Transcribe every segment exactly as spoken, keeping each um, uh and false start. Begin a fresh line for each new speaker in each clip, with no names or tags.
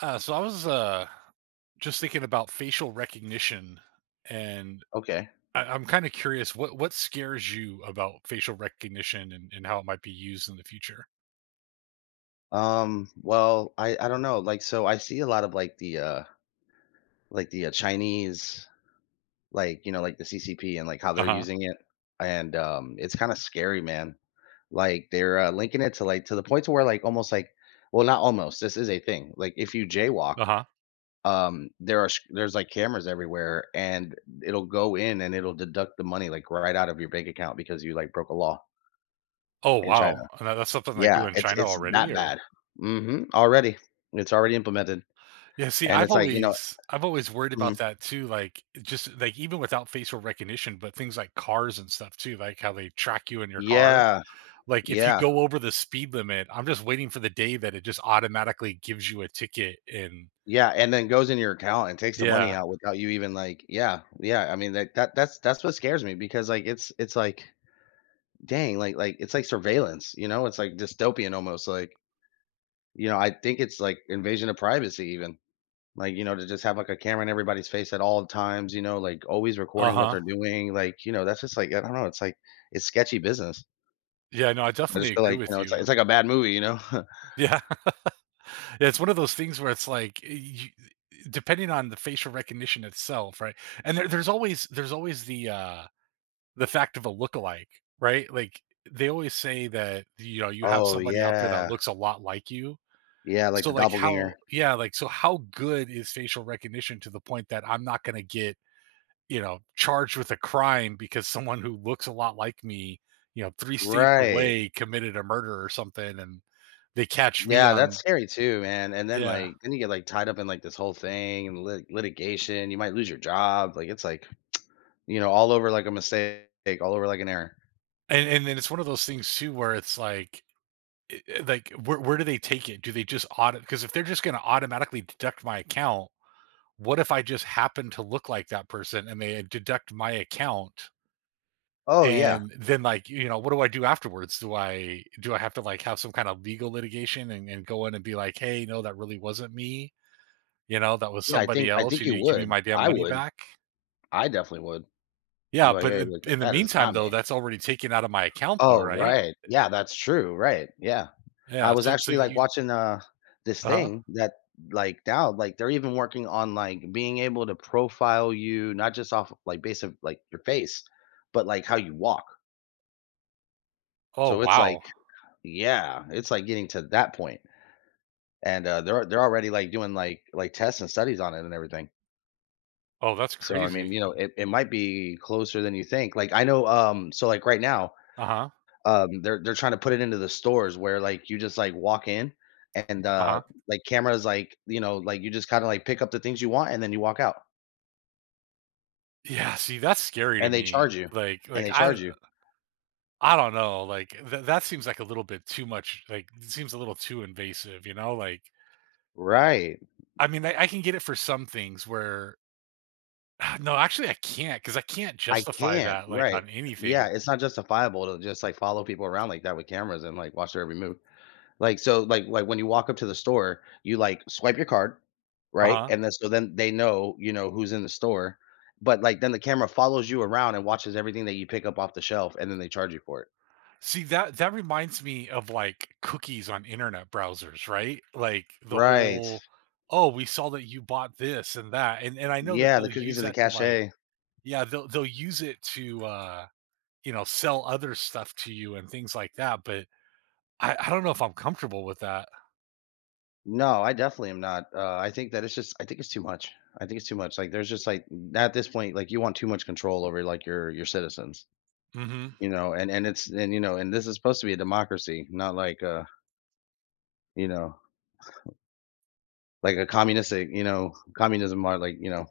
Uh, so I was uh, just thinking about facial recognition, and
Okay.
I, I'm kind of curious what what scares you about facial recognition and, and how it might be used in the future.
Um, well, I I don't know, like, so I see a lot of, like, the, uh like, the, uh, Chinese, like, you know, like, the C C P and, like, how
Uh
they're
huh.
using it, and, um, it's kinda scary, man. Like, they're, uh, linking it to, like to the point to where, like, almost, like well, not almost, this is a thing. Like, if you jaywalk,
Uh huh.
um, there are sh there's, like, cameras everywhere, and it'll go in and it'll deduct the money, like, right out of your bank account because you, like, broke a law
Oh
in China.
wow, and that- that's something like do
Yeah,
in
it's
China
it's that
already, or
bad. Mhm, already. It's already implemented.
yeah. See,
And
I've
it's like, you know
always I've always worried about
mhm.
that too. Like just like even without facial recognition, but things like cars and stuff too, like how they track you in your car.
Yeah,
Like if you
yeah,
go over the speed limit, I'm just waiting for the day that it just automatically gives you a ticket and
yeah, and then goes in your account and takes the
yeah.
money out without you even, like yeah, yeah, I mean, that that that's that's what scares me because, like, it's it's like, dang, like like, it's like surveillance, you know? It's like dystopian almost, like, you know, I think it's like invasion of privacy even, like, you know, to just have, like, a camera in everybody's face at all times, you know, like, always recording what
Uh-huh.
they're doing, like, you know, that's just like I don't know, it's like it's sketchy business.
Yeah, no, I
I
definitely
just feel
agree
like, you
with
know, it's like
you.
it's like a bad movie, you know?
Yeah. It's one of those things where it's like eh, you depending on the facial recognition itself, right? And there there's always there's always the, uh, the fact of a lookalike, right? Like, they always say that, you know, you have
Oh,
somebody out there that
yeah.
looks a lot like you.
Yeah, like
So,
the
like, how
doppelganger.
yeah, like, so how good is facial recognition to the point that I'm not gonna get, you know, charged with a crime because someone who looks a lot like me, you know, three states
Right.
away committed a murder or something and they catch me
Yeah, that's
on
scary too, man, and then,
yeah.
like then you get, like, tied up in, like, this whole thing and lit litigation, you might lose your job, like, it's, like, you know, all over, like, a mistake, all over, like, an error.
And and then it's one of those things too where it's like I I like, where where do they take it? Do they just audit? Because if they're just gonna automatically deduct my account, what if I just happen to look like that person and they deduct my account?
Oh, yeah.
And then, like, you know, what do I do afterwards? Do I do I have to, like, have some kind of legal litigation and and go in and be like, "Hey, no, that really wasn't me?" You know, that was
Yeah, I
somebody
think I
else.
think
"You
you
need to give me
would.
my damn
I
money
would.
back."
I definitely would. I'm
Yeah,
like,
but
"Hey,
in
look,
in the
that is
meantime,
not
though,
me."
that's already taken out of my account though,
Oh,
right?
right. Yeah, that's true, right, yeah. I
Yeah,
was
so so
actually, like,
you
watching, uh, this
uh-huh.
thing that, like, now, like, they're even working on, like, being able to profile you not just off of, like, base of, like, your face, but, like, how you walk.
Oh,
So it's like
wow.
yeah, it's, like, getting to that point, and, uh, they're they're already, like, doing, like like, tests and studies on it and everything.
Oh, that's
So, I
crazy.
mean, you know, it it might be closer than you think. Like, I know, um so, like, right now
Uh-huh,
Um, they're they're trying to put it into the stores where, like, you just, like, walk in and, uh,
uh-huh.
like, cameras, like, you know, like, you just kinda, like, pick up the things you want and then you walk out,
Yeah, see, that's scary to
and they
me.
charge you,
Like
and
like,
they
I
charge you.
I don't know, like, th that seems like a little bit too much, like, it seems a little too invasive, you know? Like,
Right.
I mean, I I can get it for some things where no, actually, I can't not cause I can't
I
justify
can't.
that, like,
Right.
on
Yeah,
anything.
it's not justifiable to just, like, follow people around like that with cameras and, like, watch their every move. Like, so, like like, when you walk up to the store, you, like, swipe your card, right?
Uh-huh.
And then so then they know, you know, who's in the store, but, like, then the camera follows you around and watches everything that you pick up off the shelf, and then they charge you for it.
See, that that reminds me of, like, cookies on internet browsers, right? Like, the
Right.
whole, "Oh, we saw that you bought this and that," and and I know that
Yeah, the
they'll
cookies
use
and the
that to, like
cachet.
yeah, they'll they'll use it to, uh, you know, sell other stuff to you and things like that, but I I don't know if I'm comfortable with that.
No, I definitely am not. Uh, I think that it's just I think it's too much. I think it's too much. Like there's just like at this point, like you want too much control over like your your citizens,
Mhm.
you know, and and it's and you know, and this is supposed to be a democracy, not like uh, you know, like a communistic, you know, communism or like, you know,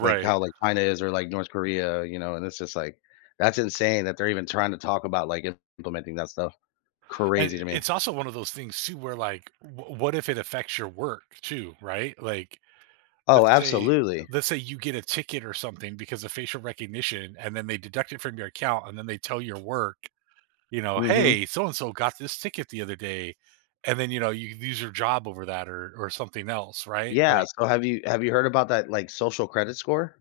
like how like China is or like North Korea, you know, and it's just like that's insane that they're even trying to talk about like implementing that stuff.
and eh,
Crazy to me.
it's also one of those things too where, like, w what if it affects your work too, right? Like,
Oh,
let's say
absolutely.
let's say you get a ticket or something because of facial recognition, and then they deduct it from your account, and then they tell your work, you know,
Mhm.
"Hey, so and so got this ticket the other day," and then, you know, you lose your job over that or or something else, right?
Yeah,
Like,
so have you have you heard about that, like, social credit score?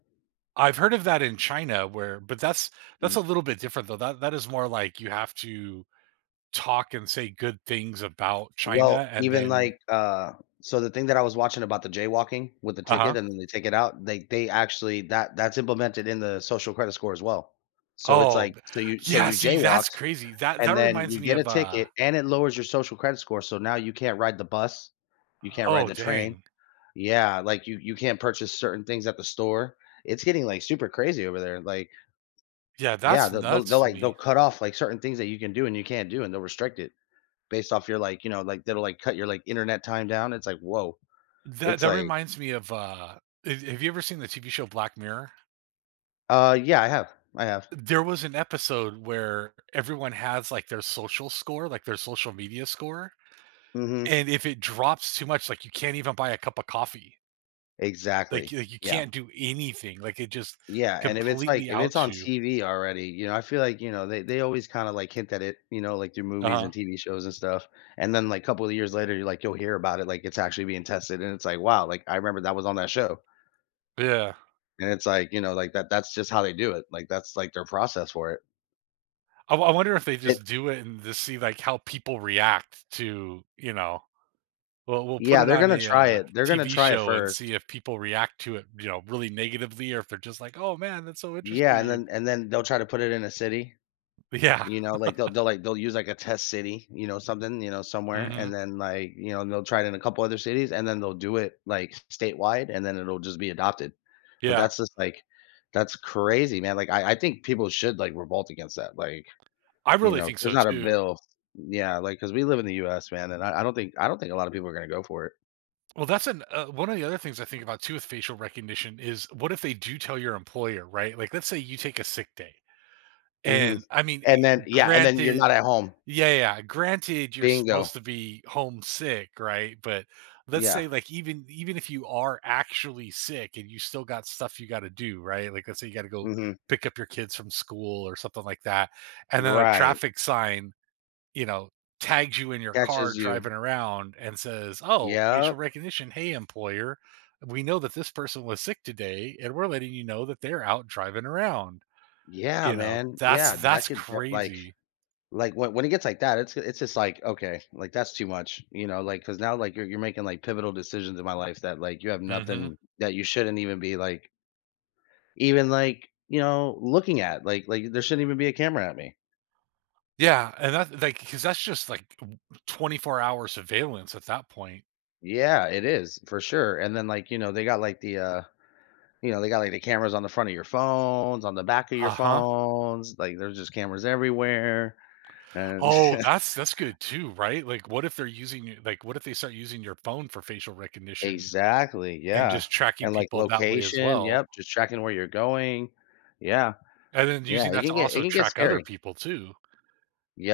I've heard of that in China where but that's that's a little bit different though. That that is more like you have to talk and say good things about China
Well,
and
even,
then
like, uh so the thing that I was watching about the jaywalking with the
uh-huh.
ticket and then they take it out, they they actually that that's implemented in the social credit score as well. So it's
Oh,
like
b-
so you so
yeah,
you
see, that's
jaywalked
crazy. That
and
that
then
reminds
you
me
get a
of, uh
ticket and it lowers your social credit score, so now you can't ride the bus, you can't ride
oh,
the train.
dang.
Yeah, like, you you can't purchase certain things at the store. It's getting, like, super crazy over there, like
Yeah,
yeah,
that's
they'll they'll
nuts
they'll,
to
like they'll
me.
cut off, like, certain things that you can do and you can't do, and they'll restrict it based off your, like, you know, like, they'll, like, cut your, like, internet time down. It's like, "Whoa."
That
It's
that
like
reminds me of uh have have you ever seen the T V show Black Mirror?
uh, yeah, I have. I have.
There was an episode where everyone has like their social score, like their social media score,
Mhm.
and if it drops too much like you can't even buy a cup of coffee. Like
Exactly.
you, you
Yeah.
can't do anything. Like it just
Yeah, and if it's, like
completely
if it's
outs
on
you.
T V already, you know, I feel like, you know, they they always kinda, like, hint at it, you know, like, through movies
Uh-huh.
and T V shows and stuff, and then, like, a couple of years later, you're like, you'll hear about it, like, it's actually being tested, and it's like, "Wow," like, "I remember that was on that show."
Yeah.
And it's like, you know, like, that that's just how they do it. Like, that's, like, their process for
I, w- I wonder if they
It
just do it and just see like how people react to, you know, Well, we'll put
yeah,
it
they're
on
gonna
a,
try
uh,
it. They're gonna
T V
try it
show and
first.
see if people react to it, you know, really negatively or if they're just like, "Oh, man, that's so
Yeah, and
interesting."
then and then they'll try to put it in a city,
Yeah.
you know, like, they'll they'll, like they'll use, like, a test city, you know, something, you know, somewhere,
Mhm.
and then, like, you know, they'll try it in a couple other cities, and then they'll do it, like, statewide, and then it'll just be adopted. But
Yeah.
that's just, like that's crazy, man, like, I I think people should, like, revolt against that, like,
I
you
really
know,
think
there's
so
not a
too.
bill. Yeah, like because we live in the U S, man, and I I don't think I don't think a lot of people are gonna go for it.
Well, that's an uh, one of the other things I think about too with facial recognition is what if they do tell your employer, right? Like, let's say you take a sick day.
Mhm.
And I mean, eh,
And then yeah, and then you're not
granted
at home.
yeah, yeah, yeah, granted you're
Bingo.
supposed to be homesick, right? But let's
Yeah.
say like even even if you are actually sick and you still got stuff you gotta do, right? Like let's say you gotta go
Mhm.
pick up your kids from school or something like that, and then a
Right.
traffic sign, you know, tags you in your car
Catches you.
driving around and says, "Oh, facial
Yep.
recognition, hey employer, we know that this person was sick today, and we're letting you know that they're out driving around."
Yeah,
You know,
man.
that's
Yeah, that
that's
could that like
crazy.
like, when when it gets like that, it's it's just like, "Okay, like, that's too much," you know, like because now, like, you're you're making, like, pivotal decisions in my life that, like, you have
Mhm.
nothing that you shouldn't even be, like even, like, you know, looking at, like like, there shouldn't even be a camera at me.
Yeah, and that like because that's just, like, twenty-four hour surveillance at that point.
Yeah, it is, for sure, and then, like, you know, they got, like, the, uh you know, they got, like, the cameras on the front of your phones, on the back of your
Uh-huh.
phones, like, there's just cameras everywhere, and
Oh, that's that's good too, right? Like, what if they're using your like, what if they start using your phone for facial recognition
exactly,
and
yeah,
just tracking
and, like,
people that way as
location,
well?
yep, just tracking where you're going. Yeah,
And then
yeah,
using
it
that
can
to
get it
also
can get
track other
scary.
people too,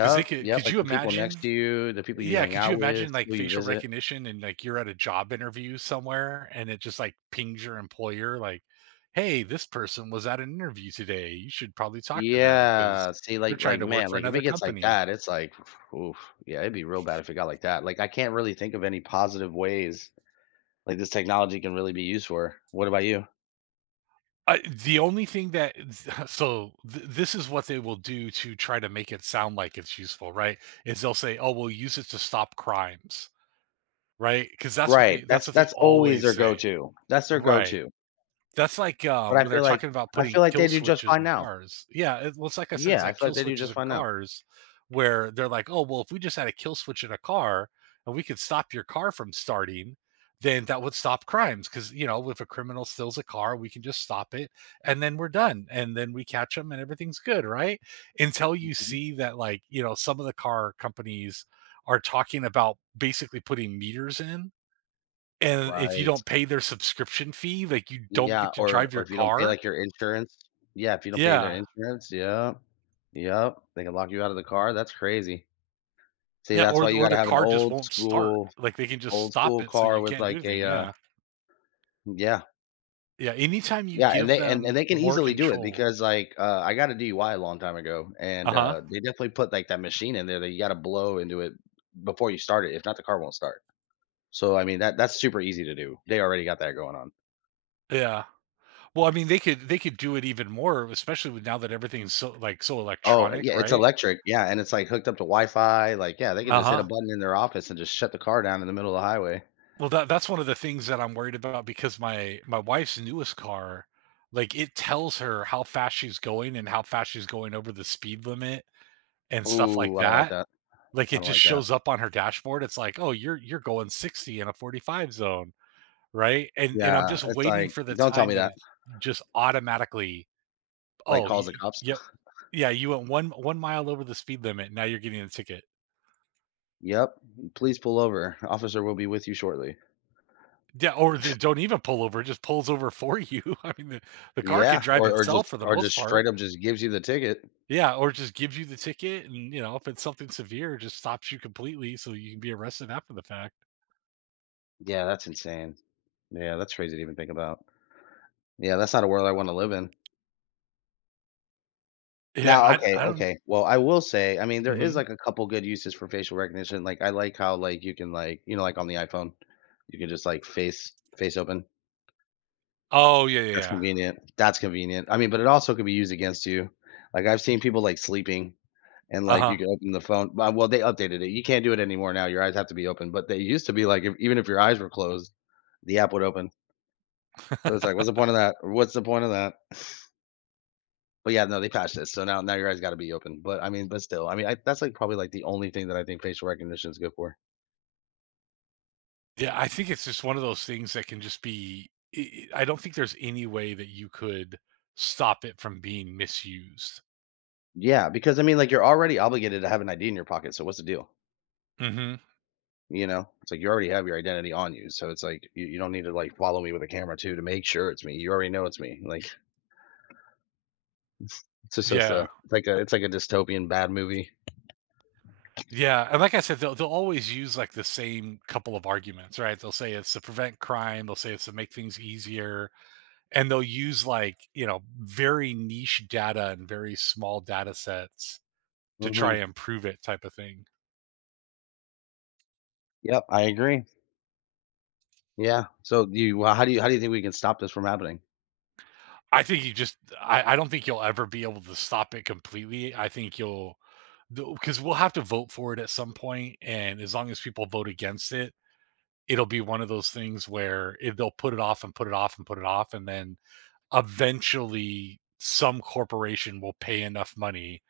'cause they could
yep,
could
like,
you
the people
imagine
next to you, the people you
yeah,
hang
could
out
you
with,
imagine like
who you
facial
visit.
recognition and like you're at a job interview somewhere and it just like pings your employer like, "Hey, this person was at an interview today. You should probably talk to them because
Yeah, see,
they're
like
trying
like,
to work
man,
for
like, if
another
it gets like
company."
that, it's like, oof, yeah, it'd be real bad if it got like that, like, I can't really think of any positive ways, like, this technology can really be used for. What about you?
Uh, the only thing that so th- this is what they will do to try to make it sound like it's useful, right? Is they'll say, "Oh, we'll use it to stop crimes," right? Because that's what
Right,
they that's
that's
what they
that's always
always
their
say,
go-to. That's their
right?
go-to,
That's like,
but
um,
I
when they're
feel like
talking about
I
putting
feel like
kill
they do just
switches
fine
in
now.
cars. Yeah, it well, it's like I said, it's
Yeah, I
like
feel
kill
like they do
switches
just
in
fine now.
cars where they're like, "Oh, well, if we just had a kill switch in a car and we could stop your car from starting, then that would stop crimes, because you know, if a criminal steals a car, we can just stop it and then we're done, and then we catch them, and everything's good, right? Until you
Mhm.
see that, like, you know, some of the car companies are talking about basically putting meters in and if you
Right.
don't pay their subscription fee, like, you don't
Yeah,
get to
or
drive
or
your
if you don't pay,
car.
like, your insurance. Yeah, if you don't pay their
Yeah.
insurance, yep, yep, they can lock you out of the car, that's crazy. See,
Yeah,
that's
or
why
the
you
or
gotta
the
have an
car just
old
won't start.
school
Like, they can just
old
stop
school
it so
car
you
with,
can't do
like,
anything,
a, uh
yeah.
yeah,
Yeah, anytime you
yeah, and
give
they and
them
and they can
more
easily do it
control
because, like, uh, I got a D U I a long time ago, and,
uh-huh.
uh, they definitely put, like, that machine in there that you gotta blow into it before you start it, if not, the car won't start. So, I mean, that that's super easy to do. They already got that going on.
Yeah. Well, I mean, they could they could do it even more, especially with now that everything's so, like, so
Oh, eh,
electronic,
yeah, it's
right?
electric, yeah, and it's, like, hooked up to Wi-Fi, like, yeah, they could just hit a
Uh-huh.
button in their office and just shut the car down in the middle of the highway.
Well, that that's one of the things that I'm worried about because my my wife's newest car, like, it tells her how fast she's going and how fast she's going over the speed limit and stuff like
Ooh, I don't like
that.
that.
Like,
I
it
don't
just
like that.
shows up on her dashboard, it's like, "Oh, you're you're going sixty in a forty-five zone," right? And and I'm
Yeah,
just
it's
waiting
like,
for the
"Don't tell
time
me
that
that,"
it just automatically,
like,
"Oh, y
calls the
y
cops.
yep. Yeah, you went one one mile over the speed limit, now you're getting a ticket."
Yep, "Please pull over. Officer will be with you shortly."
Yeah, or d don't even pull over, it just pulls over for you. I mean, the the car could
Yeah,
drive
or or
itself
just
for the
or
most
just
part.
straight up just gives you the ticket.
Yeah, or just gives you the ticket and, you know, if it's something severe, just stops you completely so you can be arrested after the fact.
Yeah, that's insane. Yeah, that's crazy to even think about. Yeah, that's not a world I wanna live in.
Yeah,
Now,
I
okay,
I don't
okay. Well, I will say, I mean, there is
mhm.
like a couple good uses for facial recognition. Like, I like how like you can like you know like on the iPhone, you can just like face face open.
Oh, yeah, yeah,
That's
yeah.
convenient. That's convenient. I mean, but it also could be used against you. Like I've seen people like sleeping and like
Uh-huh.
you can open the phone. Well, well, they updated it. You can't do it anymore now. Your eyes have to be open. But they used to be like if, even if your eyes were closed, the app would open. So it's like, what's the point of that? What's the point of that? But yeah, no, they patched it. So now now your eyes gotta be open. But I mean, but still, I mean, I that's like probably like the only thing that I think facial recognition is good for.
Yeah, I think it's just one of those things that can just be I I don't think there's any way that you could stop it from being misused.
Yeah, because I mean, like you're already obligated to have an I D in your pocket, so what's the deal?
Mhm.
You know, it's like you already have your identity on you, so it's like you, you don't need to like follow me with a camera too to make sure it's me. You already know it's me. Like it's just, just
Yeah.
a it's like a it's like a dystopian bad movie.
Yeah, and like I said, they'll they'll always use, like, the same couple of arguments, right? They'll say it's to prevent crime, they'll say it's to make things easier, and they'll use, like, you know, very niche data and very small data sets to try
Hmm.
and prove it type of thing.
Yep, I agree. Yeah. So do you well, how do you how do you think we can stop this from happening?
I think you just I, I don't think you'll ever be able to stop it completely. I think you'll because we'll have to vote for it at some point, and as long as people vote against it, it'll be one of those things where if they'll put it off and put it off and put it off, and then eventually some corporation will pay enough money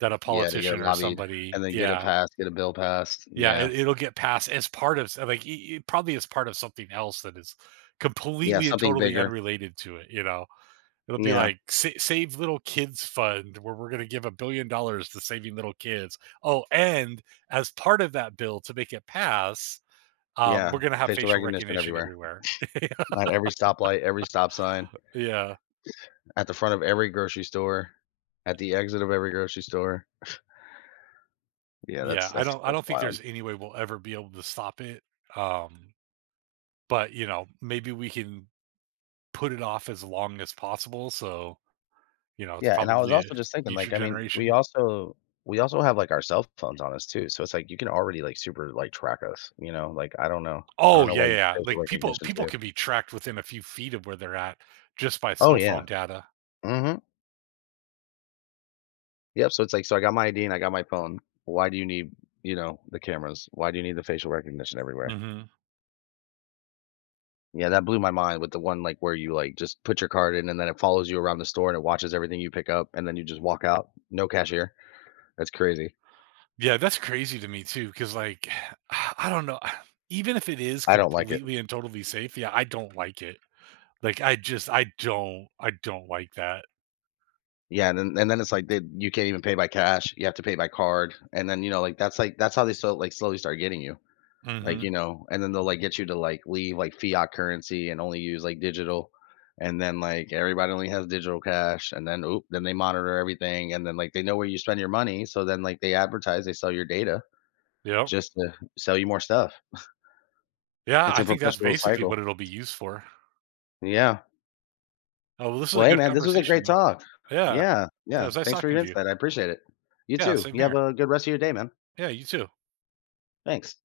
that a
Yeah, to get it
politician or
lobbied
somebody,
and then get it
yeah,
passed, get a bill passed.
yeah,
Yeah,
it, it'll get passed as part of like it, it probably as part of something else that is
yeah,
completely and
something
totally
bigger.
unrelated to it, you know. It'll be
Yeah.
like sa- save little kids fund where we're going to give a billion dollars to saving little kids. Oh, and as part of that bill to make it pass, um,
Yeah,
we're going to have
facial
facial
recognition
recognition
everywhere.
everywhere.
At every stoplight, every stop sign,
yeah,
at the front of every grocery store, at the exit of every grocery store. Yeah,
yeah.
that's
I
that's
don't. I
that's
don't think
wild.
there's any way we'll ever be able to stop it. Um, but you know, maybe we can put it off as long as possible. So you know, it's
Yeah, and I was
probably a
also just thinking,
future
like, I mean, we
generation.
also we also have, like, our cell phones on us too, so it's like you can already, like, super, like, track us, you know? Like, I don't know. I
Oh
don't know
yeah,
why you
yeah.
need
yeah, like
facial
people,
recognition
people
too.
can be tracked within a few feet of where they're at just by
Oh,
cell
yeah.
phone data.
Mhm. Yep, so it's like, so I got my I D and I got my phone. Why do you need, you know, the cameras? Why do you need the facial recognition everywhere?
Hmm.
Yeah, that blew my mind with the one, like, where you, like, just put your card in, and then it follows you around the store, and it watches everything you pick up, and then you just walk out. No cashier. That's crazy.
Yeah, that's crazy to me too. Cause like, I don't know, even if it is
I don't like it.
completely and totally safe, yeah, I don't like it. Like, I just I don't I don't like that.
Yeah, and then and then it's like they you can't even pay by cash. You have to pay by card, and then, you know, like, that's, like that's how they so like, slowly start getting you. Like,
Mhm.
you know, and then they'll, like, get you to, like, leave, like, fiat currency and only use, like, digital, and then, like, everybody only has digital cash, and then, oop, then they monitor everything, and then, like, they know where you spend your money, so then, like, they advertise, they sell your data.
Yep.
Just to sell you more stuff.
Yeah,
It's
I
a
think that's
perpetual
basically
cycle.
what it'll be used for.
Yeah.
Oh, well, this is a
Well, hey,
good
man, this was a
conversation,
great
though.
talk.
Yeah.
Yeah,
Yeah, it
yeah.
was nice
Thanks for your
talking to you.
insight. I appreciate it. You
Yeah,
too.
same
You have
here.
a good rest of your day, man.
Yeah, you too.
Thanks.